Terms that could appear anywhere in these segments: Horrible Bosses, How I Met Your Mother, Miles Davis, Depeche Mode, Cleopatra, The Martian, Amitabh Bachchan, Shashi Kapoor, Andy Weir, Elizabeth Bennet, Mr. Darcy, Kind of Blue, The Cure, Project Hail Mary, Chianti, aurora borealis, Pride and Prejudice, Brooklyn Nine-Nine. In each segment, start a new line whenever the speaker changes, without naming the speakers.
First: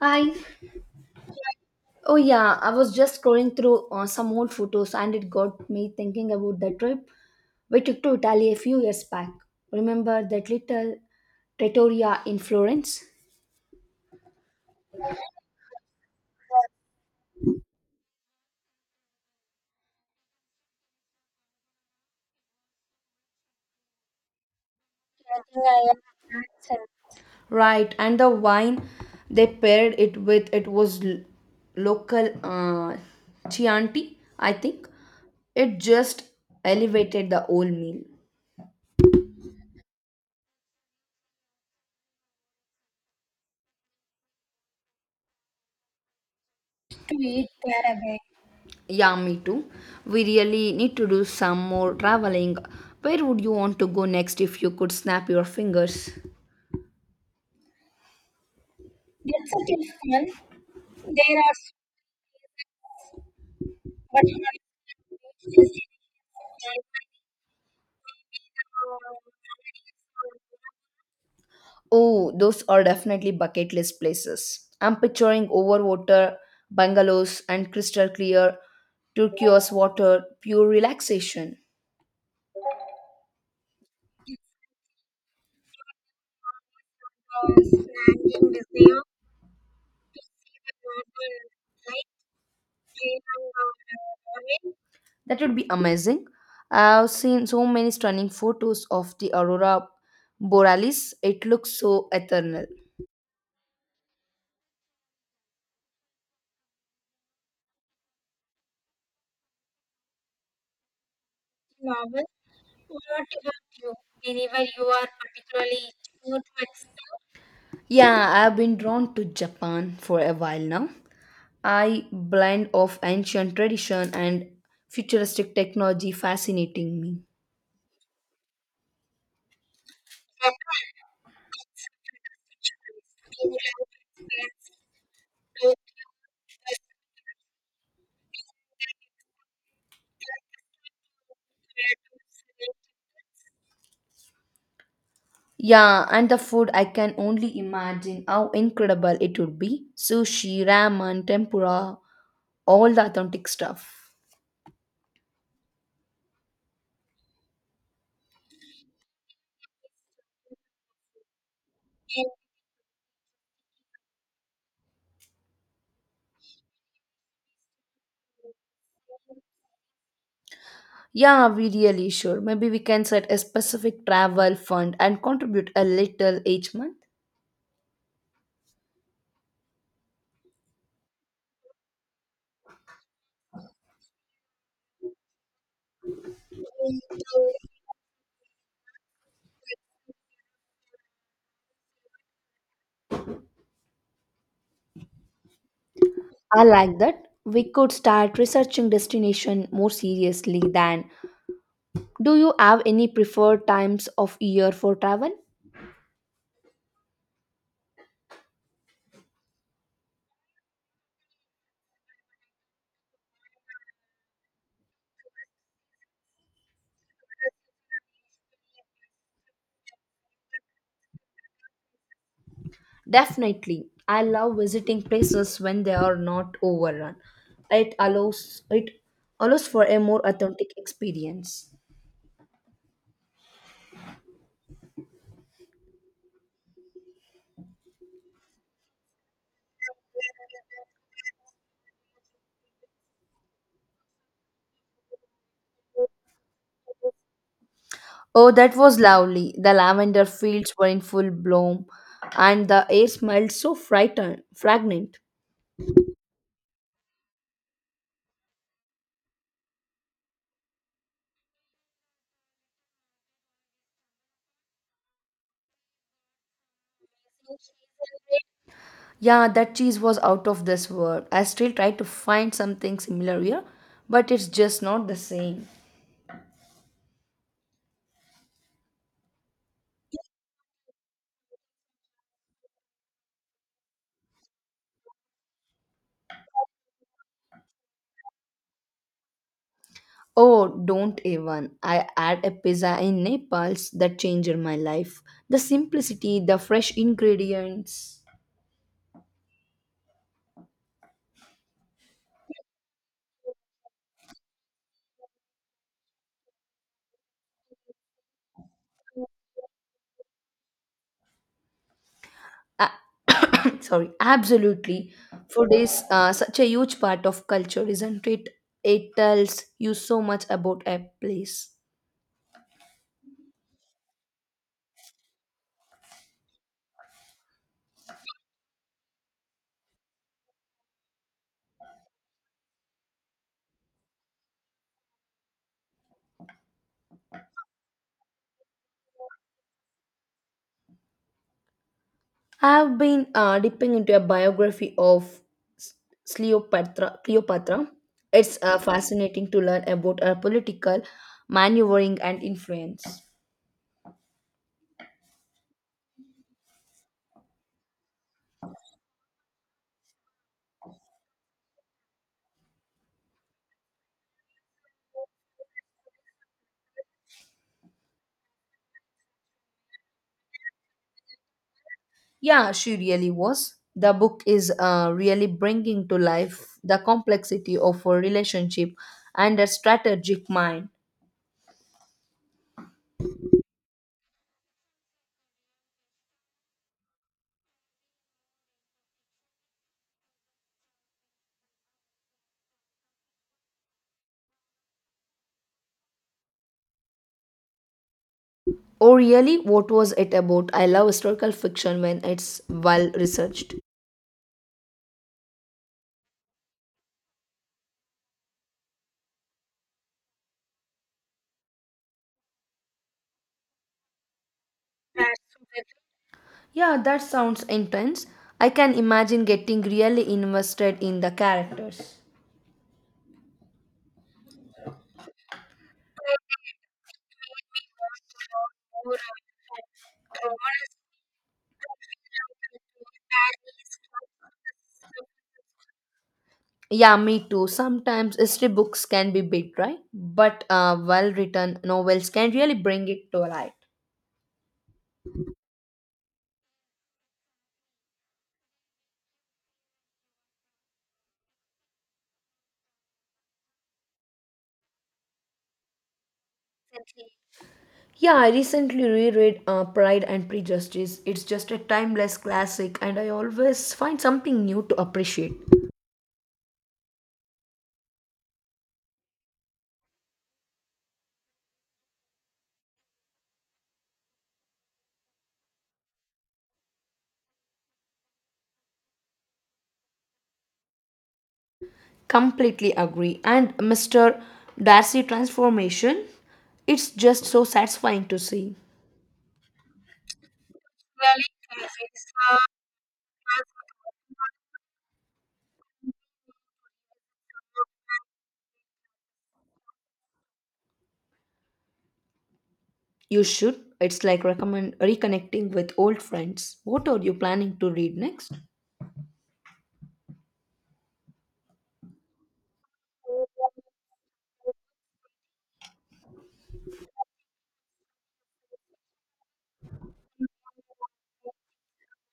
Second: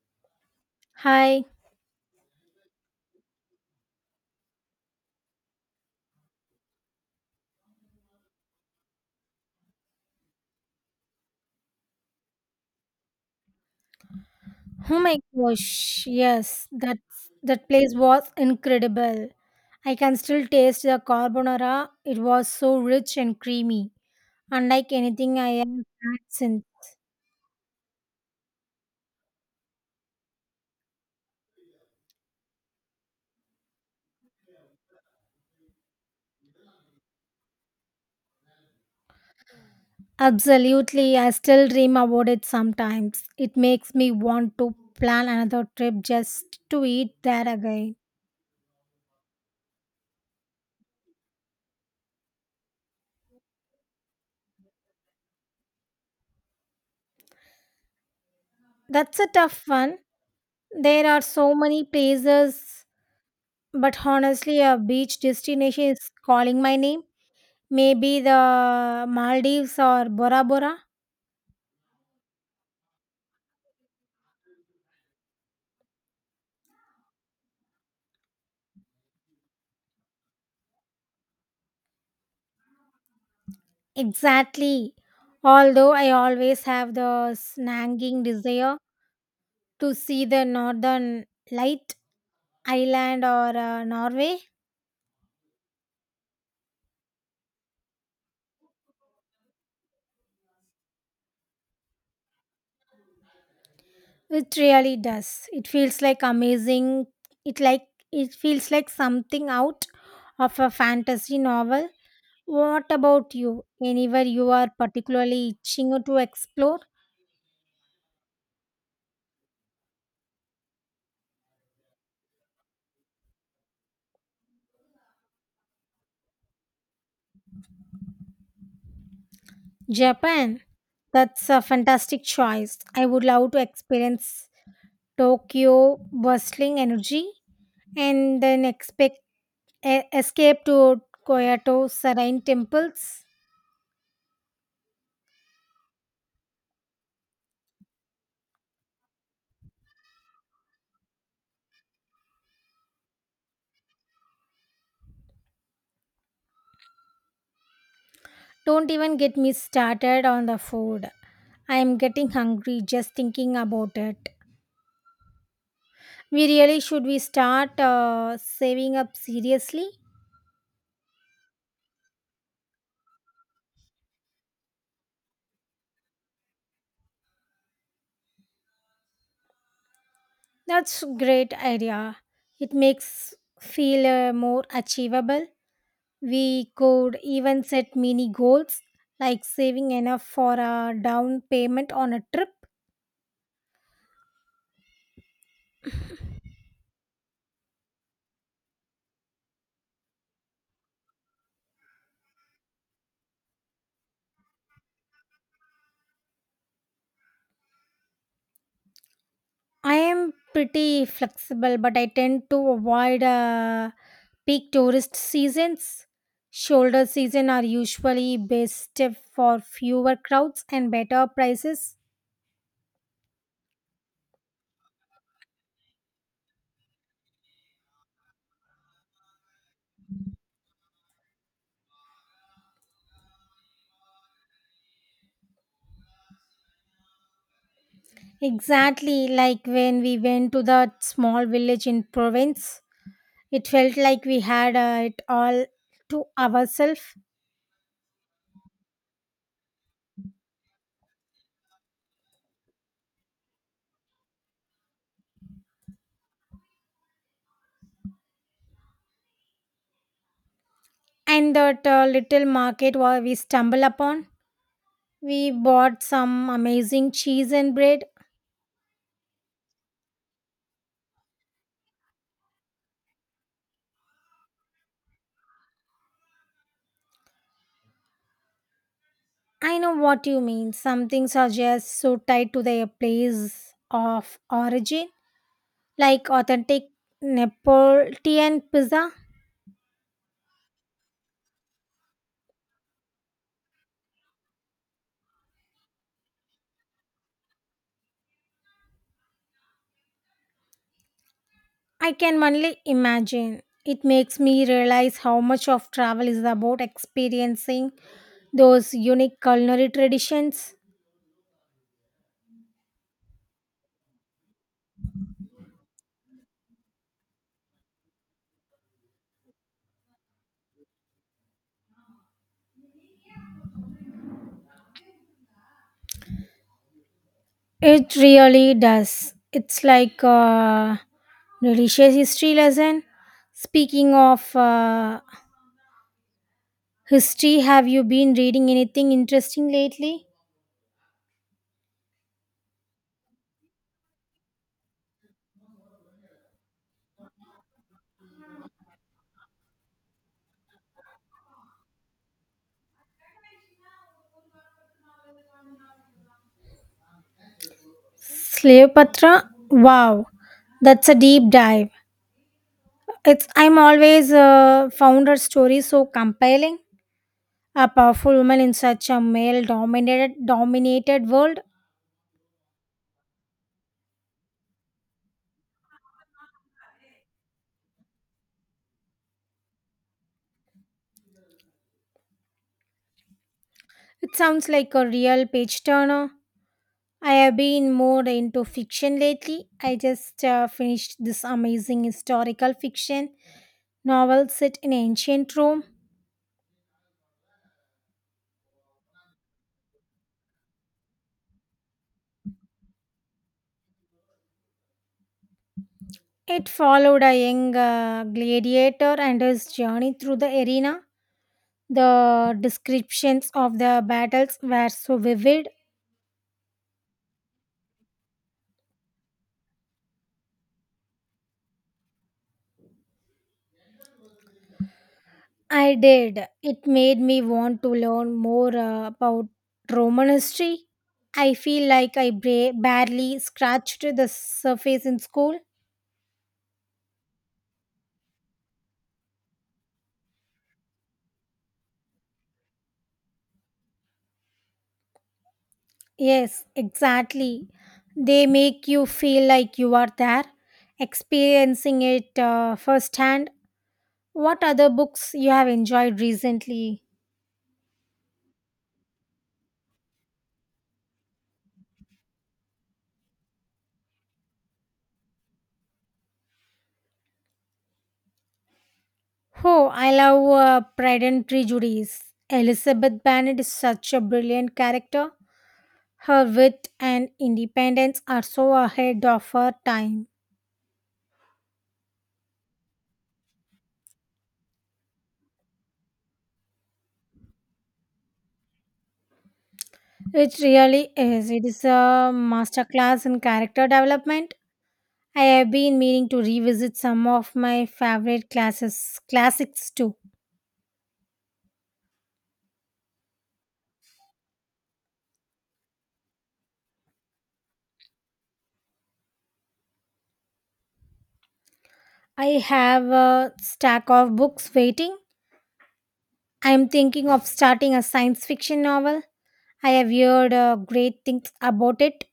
Hi.
Hi.
Oh yeah, I was just scrolling through some old photos, and it got me thinking about the trip we took to Italy a few years back. Remember that little trattoria in Florence?
Oh my gosh. Yes, that place was incredible. I can still taste the carbonara. It was so rich and creamy, unlike anything I have had since.
Right, and the wine they paired it with, it was local Chianti, I think. It just elevated the whole meal.
Absolutely, I still dream about it sometimes. It makes me want to plan another trip just to eat there again.
Yeah, me too. We really need to do some more traveling. Where would you want to go next if you could snap your fingers?
That's a tough one. There are so many places, but honestly, a beach destination is calling my name. Maybe the Maldives or Bora Bora?
Oh, those are definitely bucket list places. I'm picturing overwater bungalows and crystal clear turquoise water, pure relaxation.
Exactly. Although I always have the snagging desire to see the northern light island or Norway,
That would be amazing. I've seen so many stunning photos of the aurora borealis. It looks so eternal.
it really does. It feels like amazing. It like it feels like something out of a fantasy novel. What about you? Anywhere you are particularly itching to explore?
Yeah, I've been drawn to Japan for a while now. I blend of ancient tradition and futuristic technology fascinating me.
Japan. That's a fantastic choice. I would love to experience Tokyo bustling energy, and then expect escape to Kyoto serene temples.
Yeah, and the food, I can only imagine how incredible it would be. Sushi, ramen, tempura, all the authentic stuff.
Don't even get me started on the food. I am getting hungry just thinking about it. We really should we start saving up seriously?
Yeah, we really should. Maybe we can set a specific travel fund and contribute a little each month.
That's great idea. It makes feel more achievable. We could even set mini goals like saving enough for a down payment on a trip.
I like that. We could start researching destination more seriously than. Do you have any preferred times of year for travel?
I am pretty flexible, but I tend to avoid peak tourist seasons. Shoulder season are usually best for fewer crowds and better prices.
Definitely. I love visiting places when they are not overrun. It allows for a more authentic experience.
Exactly like when we went to that small village in Provence. It felt like we had it all to ourselves.
Oh, that was lovely. The lavender fields were in full bloom and the air smelled so frightened, fragrant.
And that little market where we stumble upon, we bought some amazing cheese and bread.
Yeah, that cheese was out of this world. I still try to find something similar here, but it's just not the same.
I know what you mean. Some things are just so tied to their place of origin, like authentic Neapolitan pizza.
Oh, don't even. I had a pizza in Naples that changed my life. The simplicity, the fresh ingredients.
I can only imagine. It makes me realize how much of travel is about experiencing those unique culinary traditions.
Ah, sorry, absolutely. Food is such a huge part of culture, isn't it? It tells you so much about a place.
It really does. It's like a delicious history lesson. Speaking of history, have you been reading anything interesting lately?
I've been dipping into a biography of S- Cleopatra. Cleopatra. It's fascinating to learn about her political maneuvering and influence.
Cleopatra? Wow, that's a deep dive. It's I'm always found her story so compelling. A powerful woman in such a male dominated world.
Yeah, she really was. The book is really bringing to life the complexity of a relationship and a strategic mind.
It sounds like a real page turner. I have been more into fiction lately. I just finished this amazing historical fiction novel set in ancient Rome.
Oh, really? What was it about? I love historical fiction when it's well researched.
It followed a young gladiator and his journey through the arena. The descriptions of the battles were so vivid.
Yeah, that sounds intense. I can imagine getting really invested in the characters.
I did. It made me want to learn more about Roman history. I feel like I barely scratched the surface in school.
Yeah, me too. Sometimes history books can be big, right? But well written novels can really bring it to life.
Yes, exactly. They make you feel like you are there, experiencing it firsthand. What other books you have enjoyed recently?
Yeah, I recently reread Pride and Prejudice. It's just a timeless classic, and I always find something new to appreciate.
Oh, I love Pride and Prejudice. Elizabeth Bennet is such a brilliant character. Her wit and independence are so ahead of her time.
Completely agree. And Mr. Darcy transformation, it's just so satisfying to see.
It really is. It is a masterclass in character development. I have been meaning to revisit some of my favorite classes, classics too.
You should. It's like recommend reconnecting with old friends. What are you planning to read next?
I have a stack of books waiting. I am thinking of starting a science fiction novel. I have heard great things about it.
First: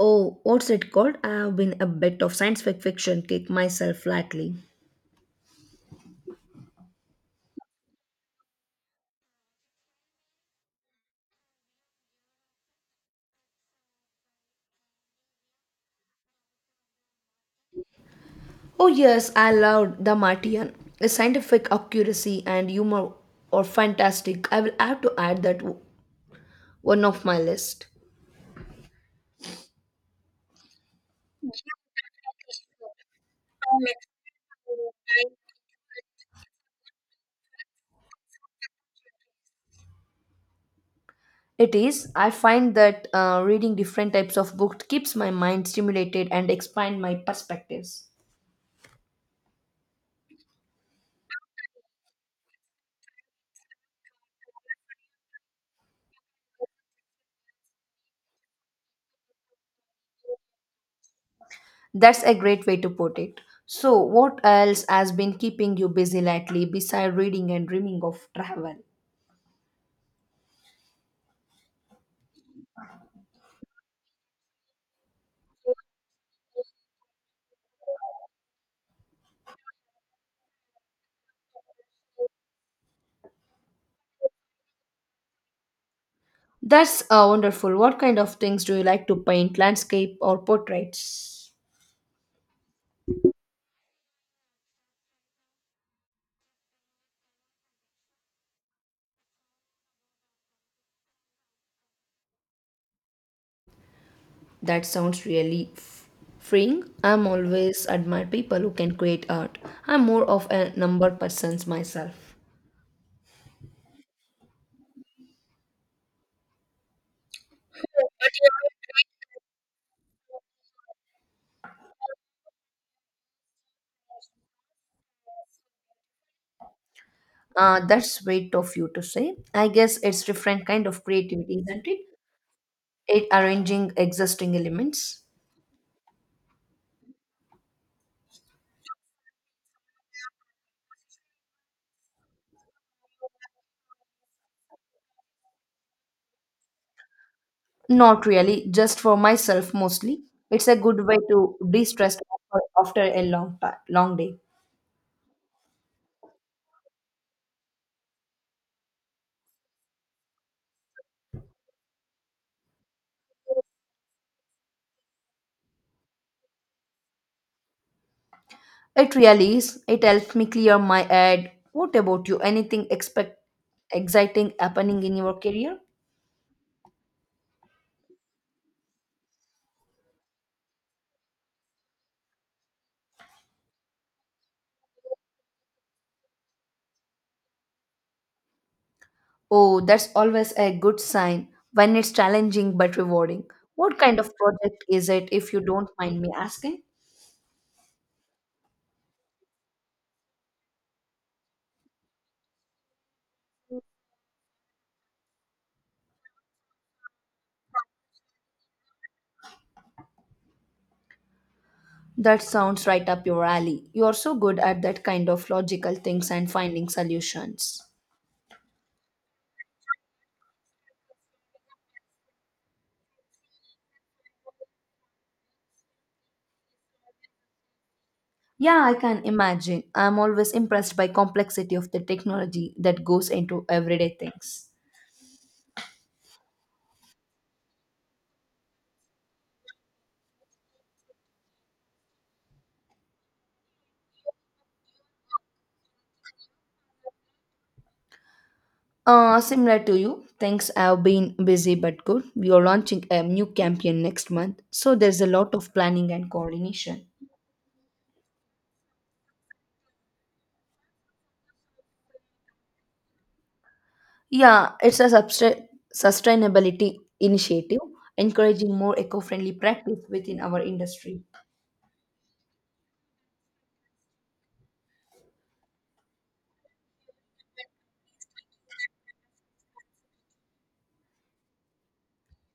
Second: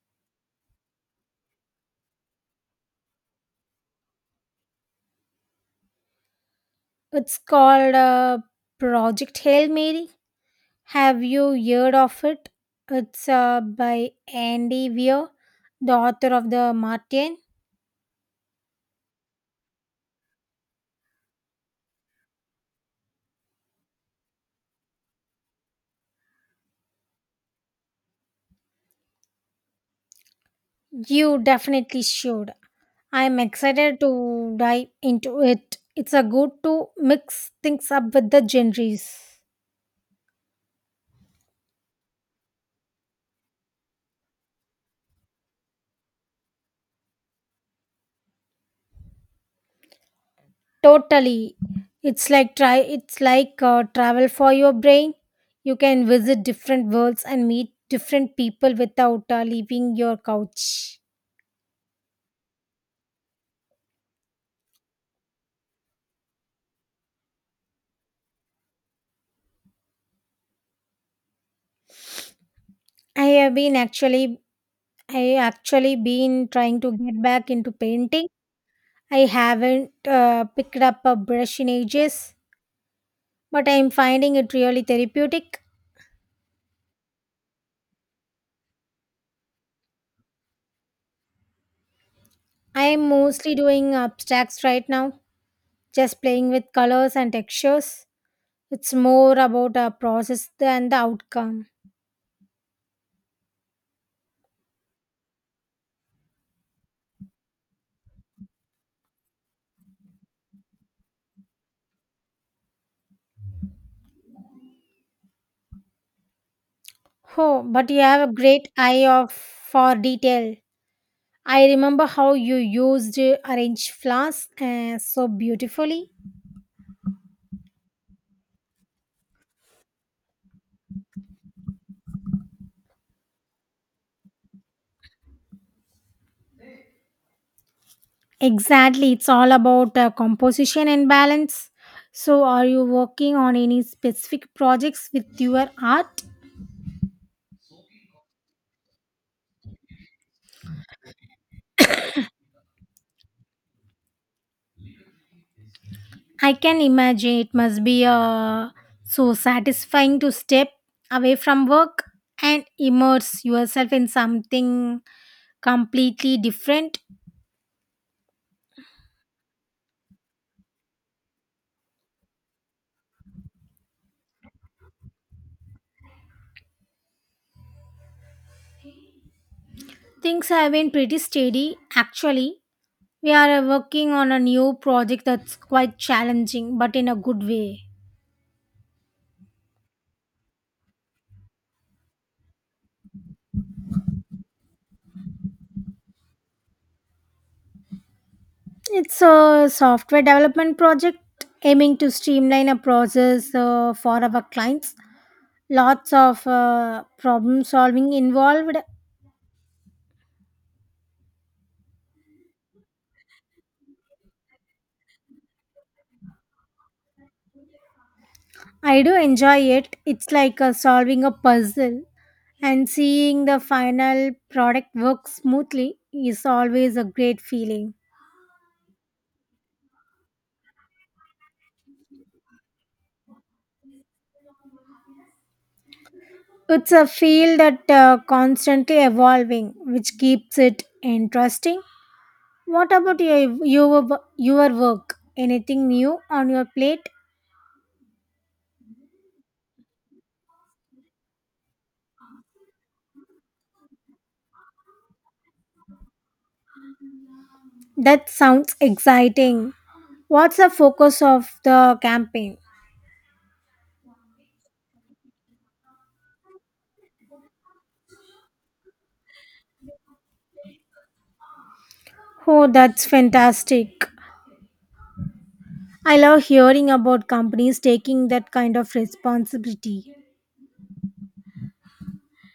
Oh, what's it called? I have been a bit of science fiction kick myself lately.
It's called Project Hail Mary. Have you heard of it? It's by Andy Weir, the author of The Martian.
Oh, yes, I loved The Martian. The scientific accuracy and humor are fantastic. I will have to add that one of my list.
You definitely should. I'm excited to dive into it. It's a good to mix things up with the genres.
It is. I find that reading different types of books keeps my mind stimulated and expand my perspectives.
Totally. It's like try it's like travel for your brain. You can visit different worlds and meet different people without leaving your couch.
That's a great way to put it. So, what else has been keeping you busy lately besides reading and dreaming of travel?
I have been actually I actually been trying to get back into painting. I haven't picked up a brush in ages, but I'm finding it really therapeutic.
That's wonderful. What kind of things do you like to paint? Landscape or portraits?
I'm mostly doing abstracts right now, just playing with colors and textures. It's more about a process than the outcome.
That sounds really freeing. I'm always admire people who can create art. I'm more of a number persons myself.
Oh, but you have a great eye of for detail. I remember how you used arrange flowers so beautifully.
That's sweet of you to say. I guess it's different kind of creativity, isn't it? It arranging existing elements.
Exactly. It's all about composition and balance. So, are you working on any specific projects with your art?
Not really, just for myself mostly. It's a good way to de-stress after a long time, long day.
I can imagine it must be so satisfying to step away from work and immerse yourself in something completely different.
It really is. It helps me clear my head. What about you? Anything expect exciting happening in your career?
Things have been pretty steady actually. We are working on a new project that's quite challenging but in a good way.
Oh, that's always a good sign when it's challenging but rewarding. What kind of project is it, if you don't mind me asking?
It's a software development project aiming to streamline a process for our clients. Lots of problem solving involved.
That sounds right up your alley. You're so good at that kind of logical things and finding solutions.
I do enjoy it. It's like solving a puzzle and seeing the final product work smoothly is always a great feeling.
Yeah, I can imagine. I'm always impressed by complexity of the technology that goes into everyday things.
It's a field that constantly evolving, which keeps it interesting. What about your work? Anything new on your plate?
Similar to you, things have been busy but good. We are launching a new campaign next month, so there's a lot of planning and coordination.
That sounds exciting. What's the focus of the campaign?
Yeah, it's a sustainability initiative encouraging more eco-friendly practice within our industry.
Oh, that's fantastic. I love hearing about companies taking that kind of responsibility.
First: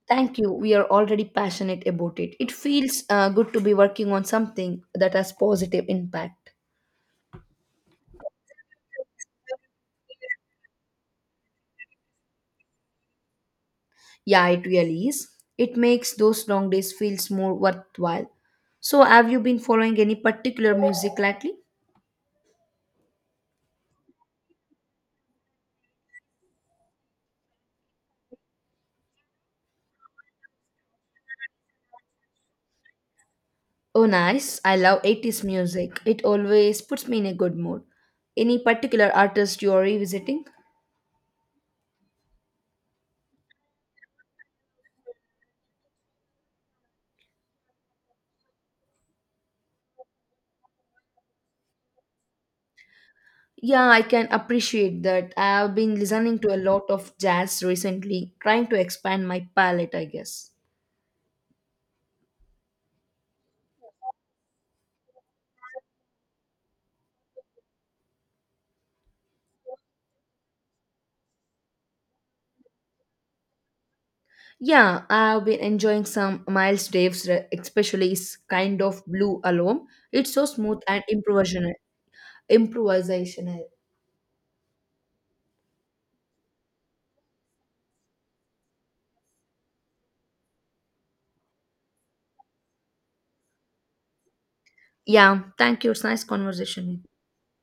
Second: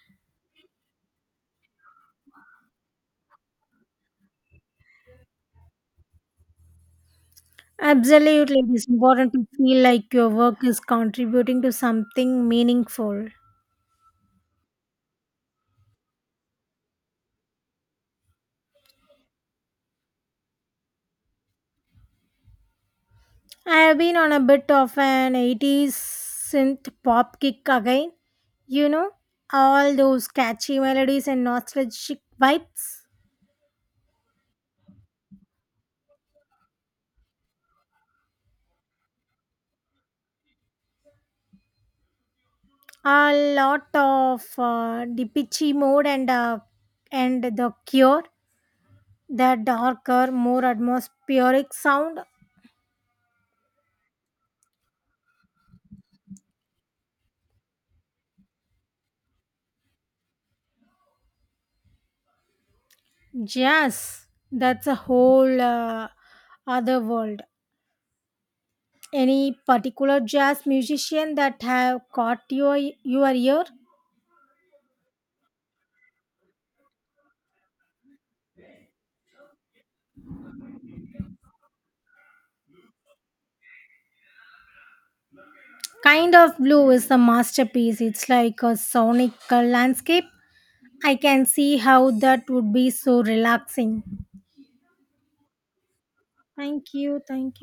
Thank you. We are already passionate about it. It feels good to be working on something that has positive impact.
Absolutely, it is important to feel like your work is contributing to something meaningful.
Yeah, it really is. It makes those long days feels more worthwhile. So, have you been following any particular music lately?
I have been on a bit of an 80s synth pop kick again. You know, all those catchy melodies and nostalgic vibes.
Oh, nice. I love 80s music. It always puts me in a good mood. Any particular artist you are revisiting?
A lot of Depeche Mode and and The Cure, the darker, more atmospheric sound.
Yeah, I can appreciate that. I've been listening to a lot of jazz recently, trying to expand my palette, I guess.
Jazz, that's a whole other world. Any particular jazz musician that have caught your ear?
Yeah, I've been enjoying some Miles Davis, especially his kind of blue album. It's so smooth and improvisational. Improvisational.
Kind of Blue is a masterpiece. It's like a sonic landscape. I can see how that would be so relaxing.
Yeah, thank you. It's nice
Thank
conversation.
you. Thank you.